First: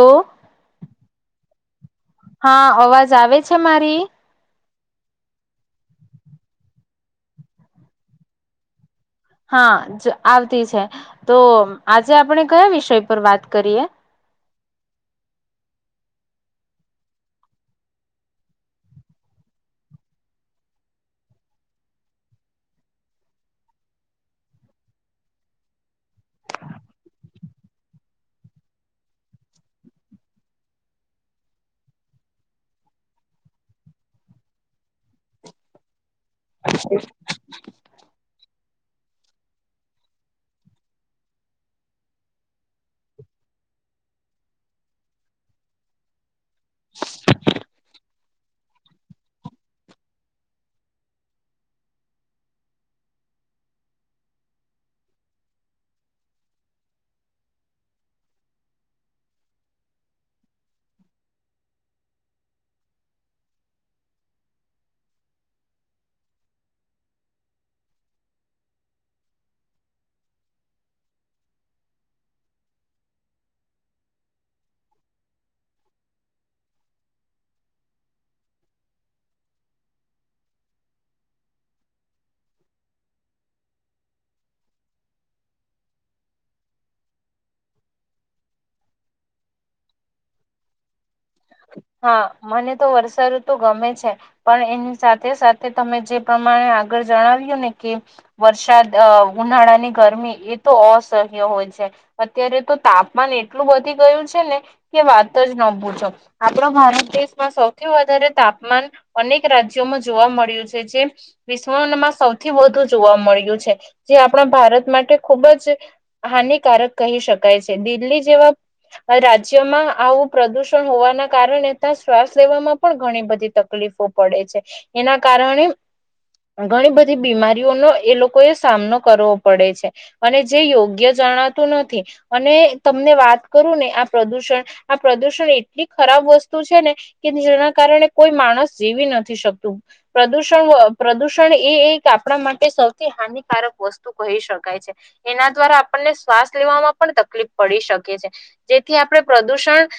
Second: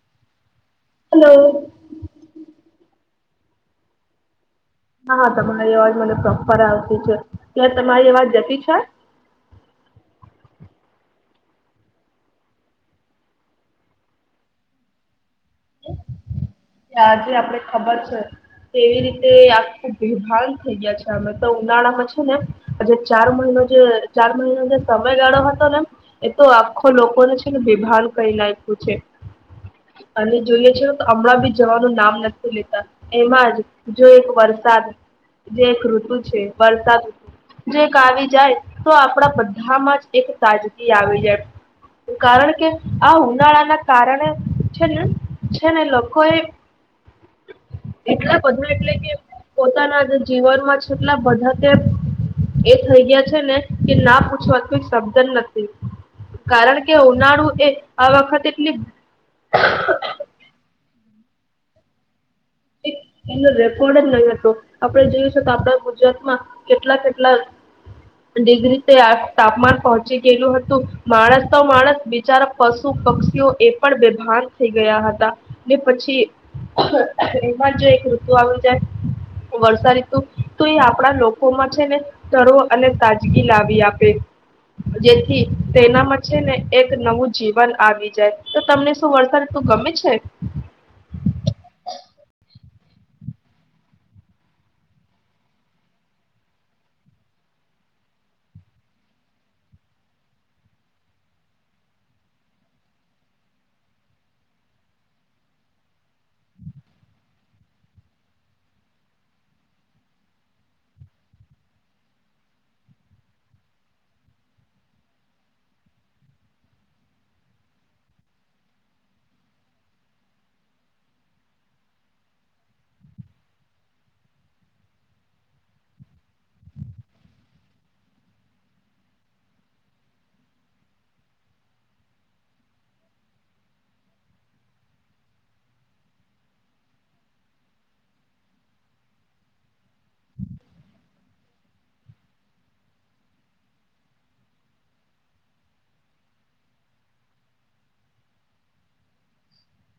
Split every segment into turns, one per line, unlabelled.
તો
હલો
હા અવાજ આવે છ મારી
હા હા તમારી અવાજ મને પ્રોપર આવતી છે તં તમારી અવાજ જતી છે
હા આવતી છે તો આજે આપણે કયા વિષય પર વાત કરીએ
આજે આપણે ખબર છે એવી રીતે આખું બેભાન થઈ ગયા છે અમે તો ઉનાળામાં છે ને આજ ચાર મહિનો જે ચાર મહિનોનો જે સમયગાળો હતો ને એ તો આખો લોકોને છે ને બેભાન કરી લ્યું છે અને જોઈએ છે હમણાં બી જવાનું નામ નથી લેતા એમાં જ જો એક વરસાદ જે એક ઋતુ વરસાદ આવી જાય તો આપણા બધામાં જ એક તાજગી આવી જાય કારણ કે આ ઉનાળાના કારણે છેને છે ને લોકો એ એટલા બધા એટલે કે પોતાના જીવનમાં એટલા બધા એ થઈ ગયા છે ને કે ના પૂછવા કોઈ શબ્દ નથી કારણ કે ઉનાળુ એ આ વખતે એટલી એ રેકોર્ડ જ નહી હતો આપણે જોય છે તો આપણા ગુજરાતમાં કેટલા કેટલા ડિગ્રી તાપમાન પહોંચી ગયેલું હતું માણસ તો માણસ બિચારા પશુ પક્ષીઓ એ પણ બેભાન થઈ ગયા હતા ને પછી તેમાં જો એક ઋતુ આવી જાય વર્ષા ઋતુ તો એ આપણા લોકોમાં છે ને ધરો અને તાજગી લાવી આપે જેથી તેનામાં છે ને એક નવું જીવન આવી જાય તો તમને શું વર્ષા ઋતુ ગમે છે
હા મને તો વરસાદ તો ગમે છે પણ એની સાથે સાથે તમે જે પ્રમાણે આગળ જણાવ્યું ને કે વરસાદ ઉનાળાની ગરમી એ તો અસહ્ય હોય છે અત્યારે તો તાપમાન એટલું વધી ગયું છે ને કે વાત જ ન ભૂજો આપણા ભારત દેશમાં સૌથી વધારે તાપમાન અનેક રાજ્યોમાં જોવા મળ્યું છે જે વિશ્વમાં સૌથી વધુ જોવા મળ્યું છે જે આપણા ભારત માટે ખુબ જ હાનિકારક કહી શકાય છે દિલ્હી જેવા રાજ્યમાં આવું પ્રદુષણ હોવા કારણે શ્વાસ લેવામાં પણ ઘણી બધી તકલીફો પડે છે એના કારણે ઘણી બધી બીમારીઓનો એ લોકોએ સામનો કરવો પડે છે અને જે યોગ્ય જણાતું નથી અને તમને વાત કરું ને આ પ્રદુષણ આ પ્રદુષણ એટલી ખરાબ વસ્તુ છે ને કે જેના કારણે કોઈ માણસ જીવી નથી શકતું પ્રદુષણ પ્રદૂષણ એ એક આપણા માટે સૌથી હાનિકારક વસ્તુ કહી શકાય છે એના દ્વારા આપણને શ્વાસ લેવામાં પણ તકલીફ પડી શકે છે જેથી આપણે પ્રદુષણ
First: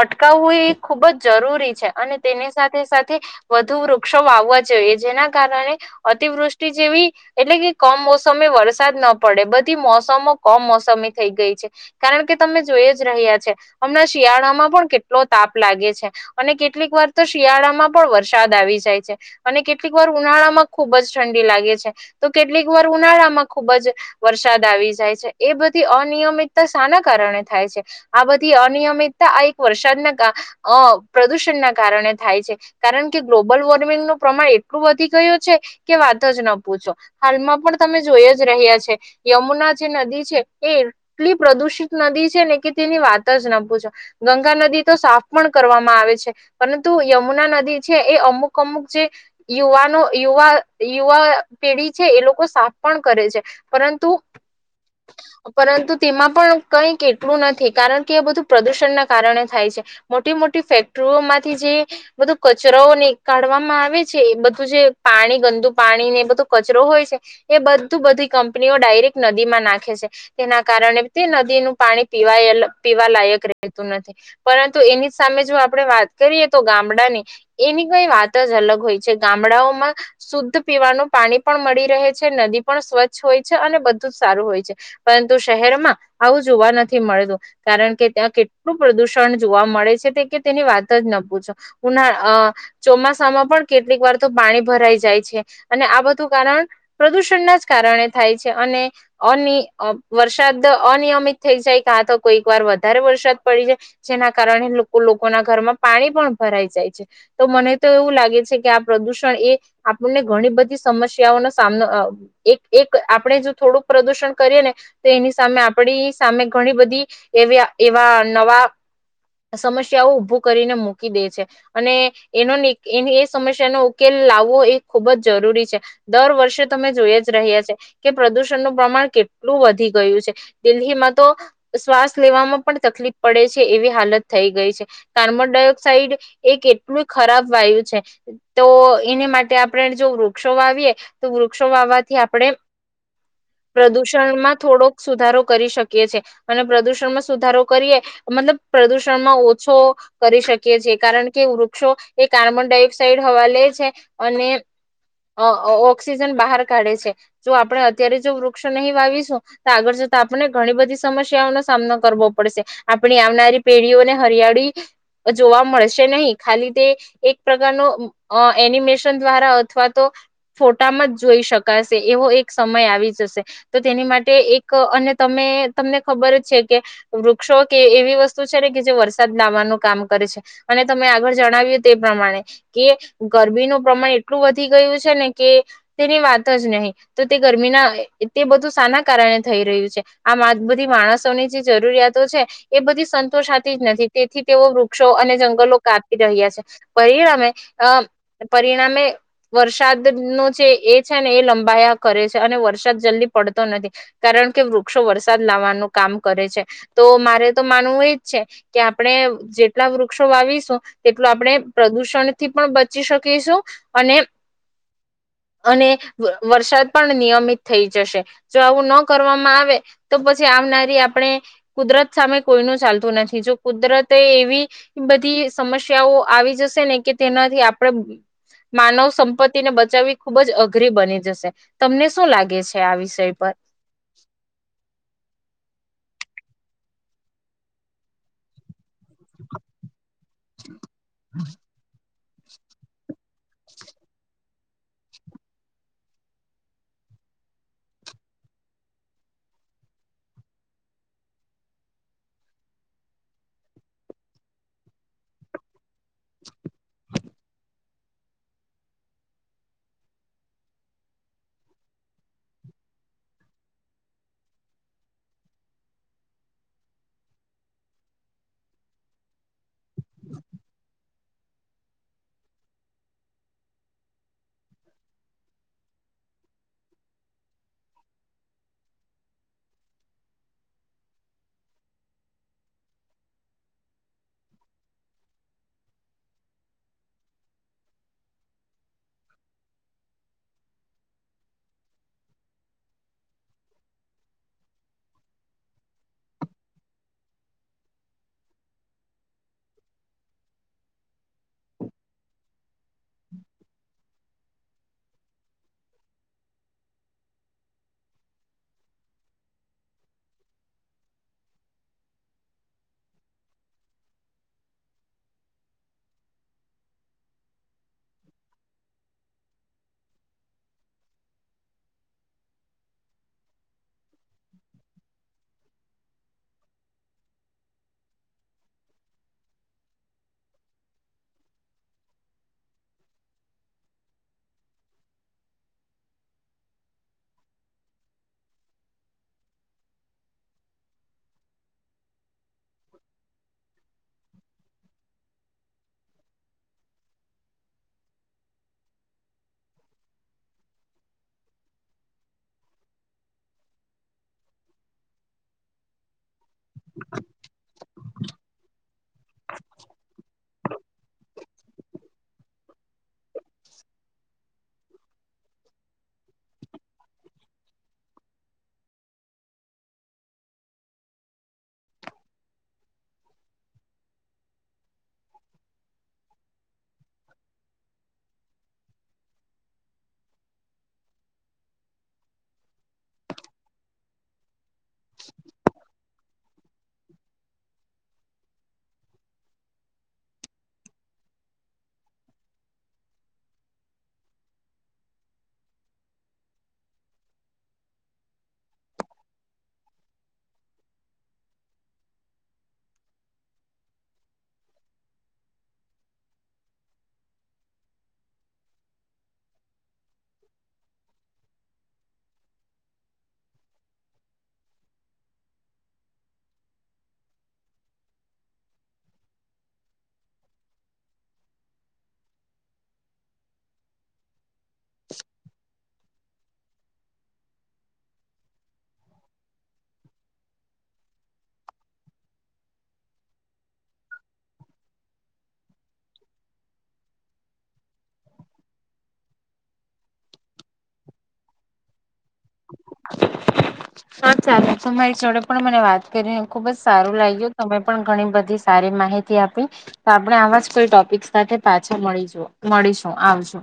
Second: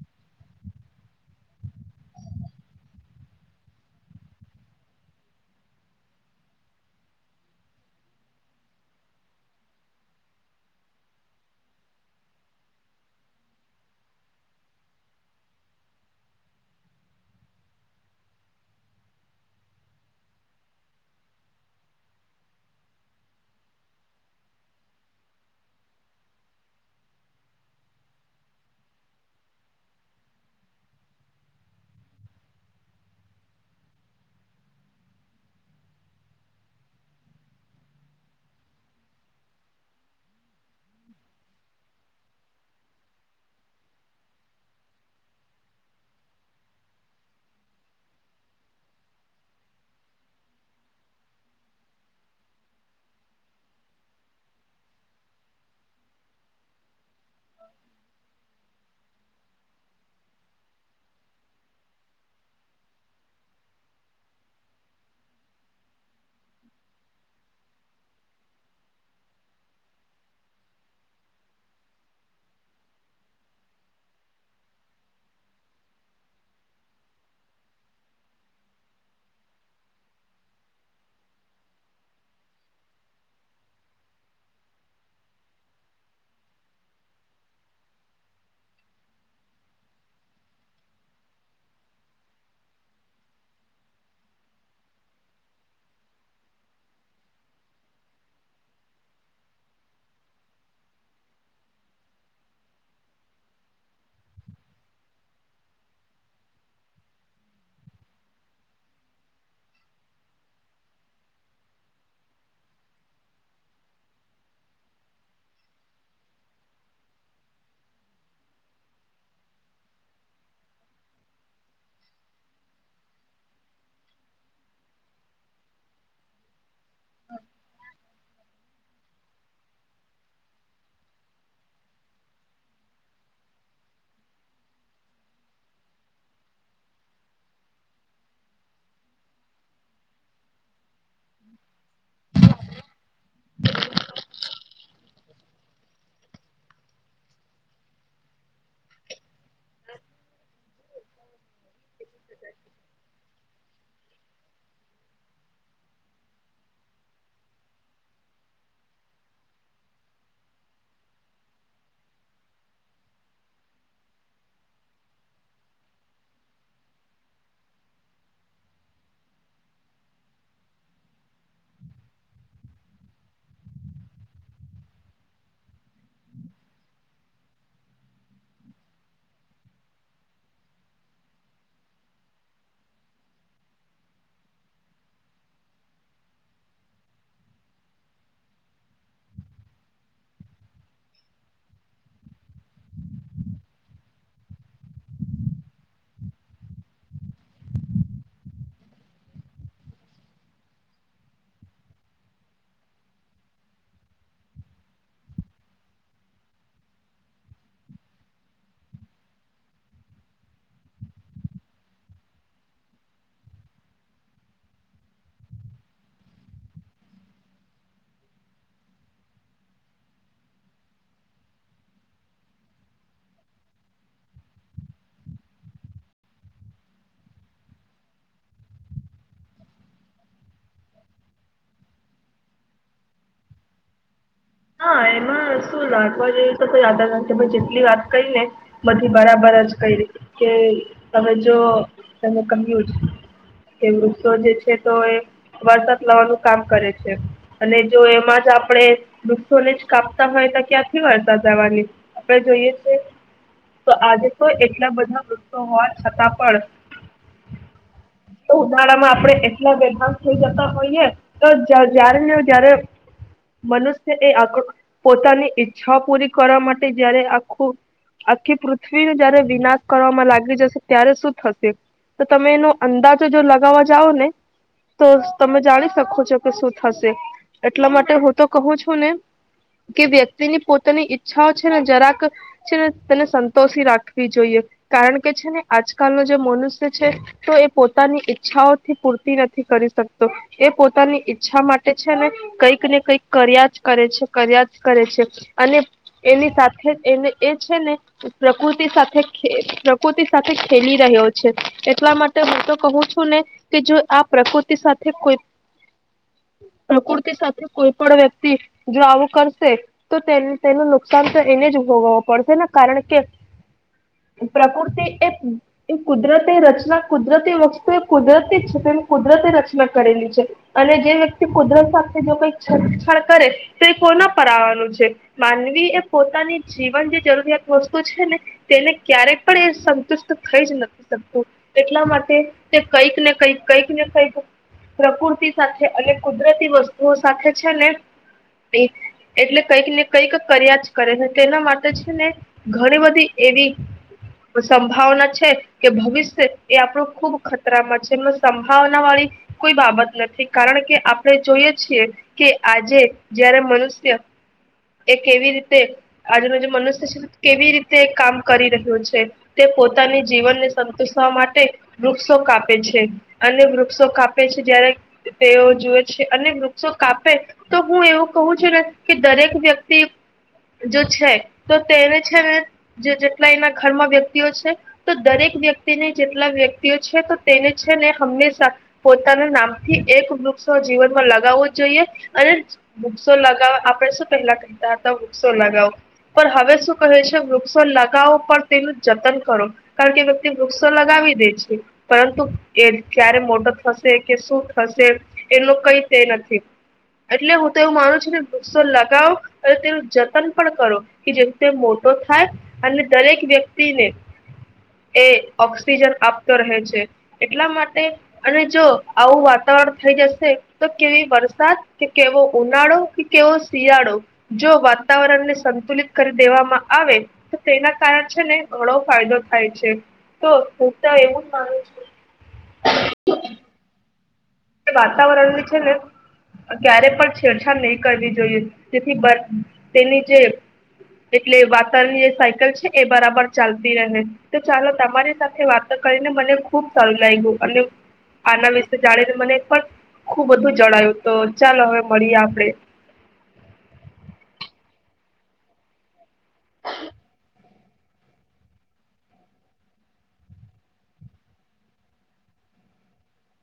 અટકાવવું એ ખૂબ જ જરૂરી છે અને તેની સાથે સાથે વધુ વૃક્ષો વાવવા જોઈએ જેના કારણે અતિવૃષ્ટિ જેવી એટલે કે કમ મોસમેી વરસાદ ન પડે બધી મોસમો કમ મોસમી થઈ ગઈ છે કારણ કે તમે જોઈ જ રહ્યા છે હમણાં શિયાળામાં પણ કેટલો તાપ લાગે છે અને કેટલીક વાર તો શિયાળામાં પણ વરસાદ આવી જાય છે અને કેટલીક વાર ઉનાળામાં ખુબ જ ઠંડી લાગે છે તો કેટલીક વાર ઉનાળામાં ખુબ જ વરસાદ આવી જાય છે એ બધી અનિયમિતતા શાના કારણે થાય છે આ બધી અનિયમિતતા આ વરસાદના પ્રદુષણ ના કારણે થાય છે કારણ કે ગ્લોબલ વોર્મિંગ ન પ્રમાણ એટલું વધી ગું છે કે વાત જ ન પૂછો હાલમાં પણ તમે જોઈ જ રહ્યા છે યમુના જે નદી છે એ એટલી પ્રદુષિત નદી છે ને કે તેની વાત જ ન પૂછો ગંગા નદી તો સાફ પણ કરવામાં આવે છે પરંતુ યમુના નદી છે એ અમુક અમુક જે યુવાનો યુવા યુવા પેઢી છે એ લોકો સાફ પણ કરે છે પરંતુ પરંતુ તેમાં પણ કઈક એટલું નથી કારણ કે એ બધું પ્રદુષણના કારણે થાય છે મોટી મોટી ફેક્ટરીઓ માંથી જે બધું કચરાઓ ની કાઢવામાં આવે છે બધું જે પાણી ગંદુ પાણી ને બધું કચરો હોય છે એ બધું બધી કંપનીઓ ડાયરેક્ટ નદીમાં નાખે છે તેના કારણે તે નદીનુંું પાણી પીવા પીવા લાયક રહે પરંતુ એની સામે જો આપણે વાત કરીએ તો ગામડાની એની કઈ વાત જ અલગ હોય છે ગામડાઓમાં શુદ્ધ પીવાનું પાણી પણ મળી રહે છે નદી પણ સ્વચ્છ હોય છે અને બધું જ સારું હોય છે પરંતુ શહેરમાં આવું જોવા નથી મળતું કારણ કે ત્યાં કે પ્રદૂષણ જોવા મળે છે તે કે તેની વાત જ ન પૂછો ઉનાળા ચોમાસામાં પણ કેટલીક વાર તો પાણી ભરાઈ જાય છે અને આ બધું કારણ પ્રદુષણના જ કારણે થાય છે અને અ વરસાદ અનિયમિત થઈ જાય કા તો કોઈક વાર વધારે વરસાદ પ જેના કારણે લોકો લોકોના ઘરમાં પાણી પણ ભરાઈ જાય છે તો મને તો એવું લાગે છે કે આ પ્રદુષણ એ આપણને ઘણી બધી સમસ્યાઓનો સામનો એક આપણે જો થોડુંક પ્રદુષણ કરીએ ને તો એની સામે આપડી સામે ઘણી બધી એવા નવા સમસ્યાઓ ઉભું કરીને મૂકી દે છે અને એનો એ એ સમસ્યાનો ઉકેલ લાવવો એ ખૂબ જ જરૂરી છે દર વર્ષે તમે જોઈ જ ર્યા છ છે કે પ્રદુષણનુંું પ્રમાણ કેટલું વધી ગયું છે દિલ્હીમાં તો શ્વાસ લેવામાં પણ તકલીફ પડે છે એવી હાલત થઈ ગઈ છે કાર્બન ડાયોક્સાઇડ એક એટલું ખરાબ વાયુ છે તો એને માટે આપણે જો વૃક્ષો વાવીએ તો વૃક્ષો વાવવાથી આપણે પ્રદુષણમાં થોડોક સુધારો કરી શકીએ છેએ અને પ્રદુષણમાં સુધારો કરીએ મતલબ પ્રદુષણમાં ઓછો કરી શકીએ છીએ કારણ કે વૃક્ષો એ કાર્બન ડાયોક્સાઇડ હવા લે છે અને ઓક્સિજન બહાર કાઢે છે જો આપણે અત્યારે જો વૃક્ષો નહીં વાવીશું તો આગળ જતા આપણે ઘણી બધી સમસ્યાઓનોો સામનો કરવો પડશે આપણી આવનારી પેઢીઓને હરિયાળી જોવા મળશે નહીં ખાલી તે એક પ્રકારનો એનિમેશન દ્વારા અથવા તો ફોટામાં જ જોઈ શકાશે એવો એક સમય આવી જશે તો તેની માટે એક અને તમે તમને ખબર જ છે કે વૃક્ષો એ વસ્તુને કે જે વરસાદ લાવવાનું કામ કરે છે અને તમે આગળ જણાવ્યું તે પ્રમાણે કે ગરમીનું પ્રમાણ એટલું વધી ગયું છે ને કે તેની વાત જ નહીં તો તે ગરમીના તે બધું સાના કારણે થઈ રહ્યું છે આ બધી માણસોની જે જરૂરિયાતો છે એ બધી સંતોષતી જ નથી તેથી તેઓ વૃક્ષો અને જંગલો કાપી રહ્યા છે પરિણામે અ પરિણામે વરસાદ ન જે એ છે ને એ લંબાયા કરે છે અને વરસાદ જલ્દી પડતો નથી કારણ કે વૃક્ષો વરસાદ લાવવાનું કામ કરે છે તો મારે તો માનવું એ જ છે કે આપણે જેટલા વૃક્ષો વાવીશું તેટલું આપણે પ્રદુષણ થી પણ બચી શકીશું અને અને વરસાદ પણ નિયમિત થઈ જશે જો આવું ન કરવામાં આવે તો પછી આવનારી આપણે કુદરત સામે કોઈનું ચાલતું નથી જો કુદરતે એવી બધી સમસ્યાઓ આવી જશે ને કે તેનાથી આપણે માનવ સંપત્તિને બચાવવી ખુબ જ અઘરી બની જશે તમને શું લાગે છે આ વિષય પર
હા એમાં શું લખવા જેવ તો તો ધ કે જેટલી વાત કઈ ને બધી બરાબર જ કઈ રીતે કે તવે જો તમે કહ્યું જ કે વૃધો જે છે તો એ વરસાદ લવાનું કામ કરે છે અને જો એમાં જ આપણે વૃક્ષોને જ કાપતા હોય તો ક્યાંથી વર્તા જવાની આપણે જોઈએ છીએ તો આજે તો એટલા બધા વૃક્ષો હોવા છતાં પણ ઉનાળામાં આપણે એટલા વેભાન થઈ જતા હોઈએ તો જ્યારે ને જારે મનુષ્ય પોતાની ઈચ્છાઓ પૂરી કરવા માટે જયારે આખું આખી પૃથ્વીને જયારે વિનાશ કરવામાં લાગી જશે ત્યારે શું થશે તો તમે એનો અંદાજ જો લગાવવા જાઓ ને તો તમે જાણી શકો છો કે શું થશે એટલા માટે હું તો કહું છ કે વ્યક્તિની પોતાની ઈચ્છાઓ છે ને જરાક છે ને તેને સંતોષી રાખવી જોઈએ કારણ કે છે ને આજકાલનો જે મનુષ્ય છે તો એ પોતાની ઈચ્છાઓથી પૂરતી નથી કરી શકતો એ પોતાની ઈચ્છા માટે છે ને કંઈક ને કંઈક કર્યા જ કરે છે કર્યા જ કરે છે અને એની સાથે એને એ છે ને પ્રકૃતિ સાથે પ્રકૃતિ સાથે ખેલી રહ્યો છે એટલા માટે હું તો કહું છું ને કે જો આ પ્રકૃતિ સાથે કોઈ પ્રકૃતિ સાથે કોઈ પણ વ્યક્તિ જો આવું કરશે તો તે તેનું નુકસાન તો એને જ ભોગવું પડશે ને કારણ કે પ્રકૃતિ એ કુદરતી રચના કુદરતી વસ્તુ એ કુદરતી જ તેમ કુદરતી રચના કરેલી છે અને જે વ્યક્તિ કુદરત સાથે જો કઈક છતછાડ કરે કોના પર આવવાનું છે માનવી એ પોતાની જીવન જે જરૂરિયાત વસ્તુ છે ને તેને ક્યારે પણ એ સંતુષ્ટ થઈ જ નથી શકતું એટલા માટે તે કંઈક ને કંઈક કંઈક ને કઈક પ્રકૃતિ સાથે અને કુદરતી વસ્તુઓ સાથે છે ને એટલે કંઈક ને કંઈક કર્યા જ કરે છે તેના માટે છે ને ઘણી બધી એવી સંભાવના છે કે ભવિષ્ય એ આપણું ખુબ ખતરામાં છે એ સંભાવના વાળી કોઈ બાબત નથી કારણ કે આપણે જોઈએ છીએ કે આજે જયારે મનુષ્ય એ કેવી રીતે આજેનું જે મનુષ્ય છે કેવી રીતે કામ કરી રહ્યો છે તે પોતાની જીવનને સંતુષવા માટે વૃક્ષો કાપે છે અને વૃક્ષો કાપે છે જ્યારે તેઓ જુએ છે અને વૃક્ષો કાપે તો હું એવું કહું છું ને કે દરેક વ્યક્તિ જો છે તો તેને છે ને જે જેટલા એના ઘરમાં વ્યક્તિઓ છે તો દરેક વ્યક્તિને જેટલા વ્યક્તિઓ છે તો તેને છે ને હંમેશા પોતાના નામથી એક વૃક્ષો જીવનમાં લગાવવો જોઈએ અને વૃક્ષો લગવા આપણે શું પહેલા કહેતા હતા વૃક્ષો લગાવો પણ હવે શું કહે છે વૃક્ષો લગાવો પણ તેનું જતન કરો કારણ કે વ્યક્તિ વૃક્ષો લગાવી દે છે પરંતુ એ ક્યારે મોટો થશે કે શું થશે એનું કઈ તે નથી એટલે હું હું તો એવું માનું છું કે વૃક્ષો લગાવો અને તેનું જતન પણ કરો કે જે રીતે મોટો થાય અને દરેક વ્યક્તિને એ ઓક્સિજન આપતો રહે છે એટલા માટે અને જો આવું વાતાવરણ થઈ જશે તો કેવી વરસાદ કે કેવો ઉનાળો કે કેવો શિયાળો જો વાતાવરણને સંતુલિત કરી દેવામાં આવે તો તેના કારણ છે ને ઘણો ફાયદો થાય છે તો હું તો એવું જ માનું છું. વાતાવરણની છે ને ક્યારે પણ છેડછાડ નહીં કરવી જોઈએ તેથી બ તેની જે એટલે વાતાવરણની જે સાયકલ છે એ બરાબર ચાલતી રહે તો ચાલો તમારી સાથે વાતો કરીને મને ખુબ સારું લાગ્યું અને આના વિશે જાણી મને પણ ખુબ બધું જણાયું તો ચાલો હવે મળીએ આપડે.
હ ચાલે તમારી છોડો પણ મને વાત કરીને ખુબ જ સારું લાગ્યું. તમે પણ ઘણી બધી સારી માહિતી આપી તો આપણે આવા જ કોઈ ટોપિક સાથે પાછા મળીશુ મળીશું આવજો.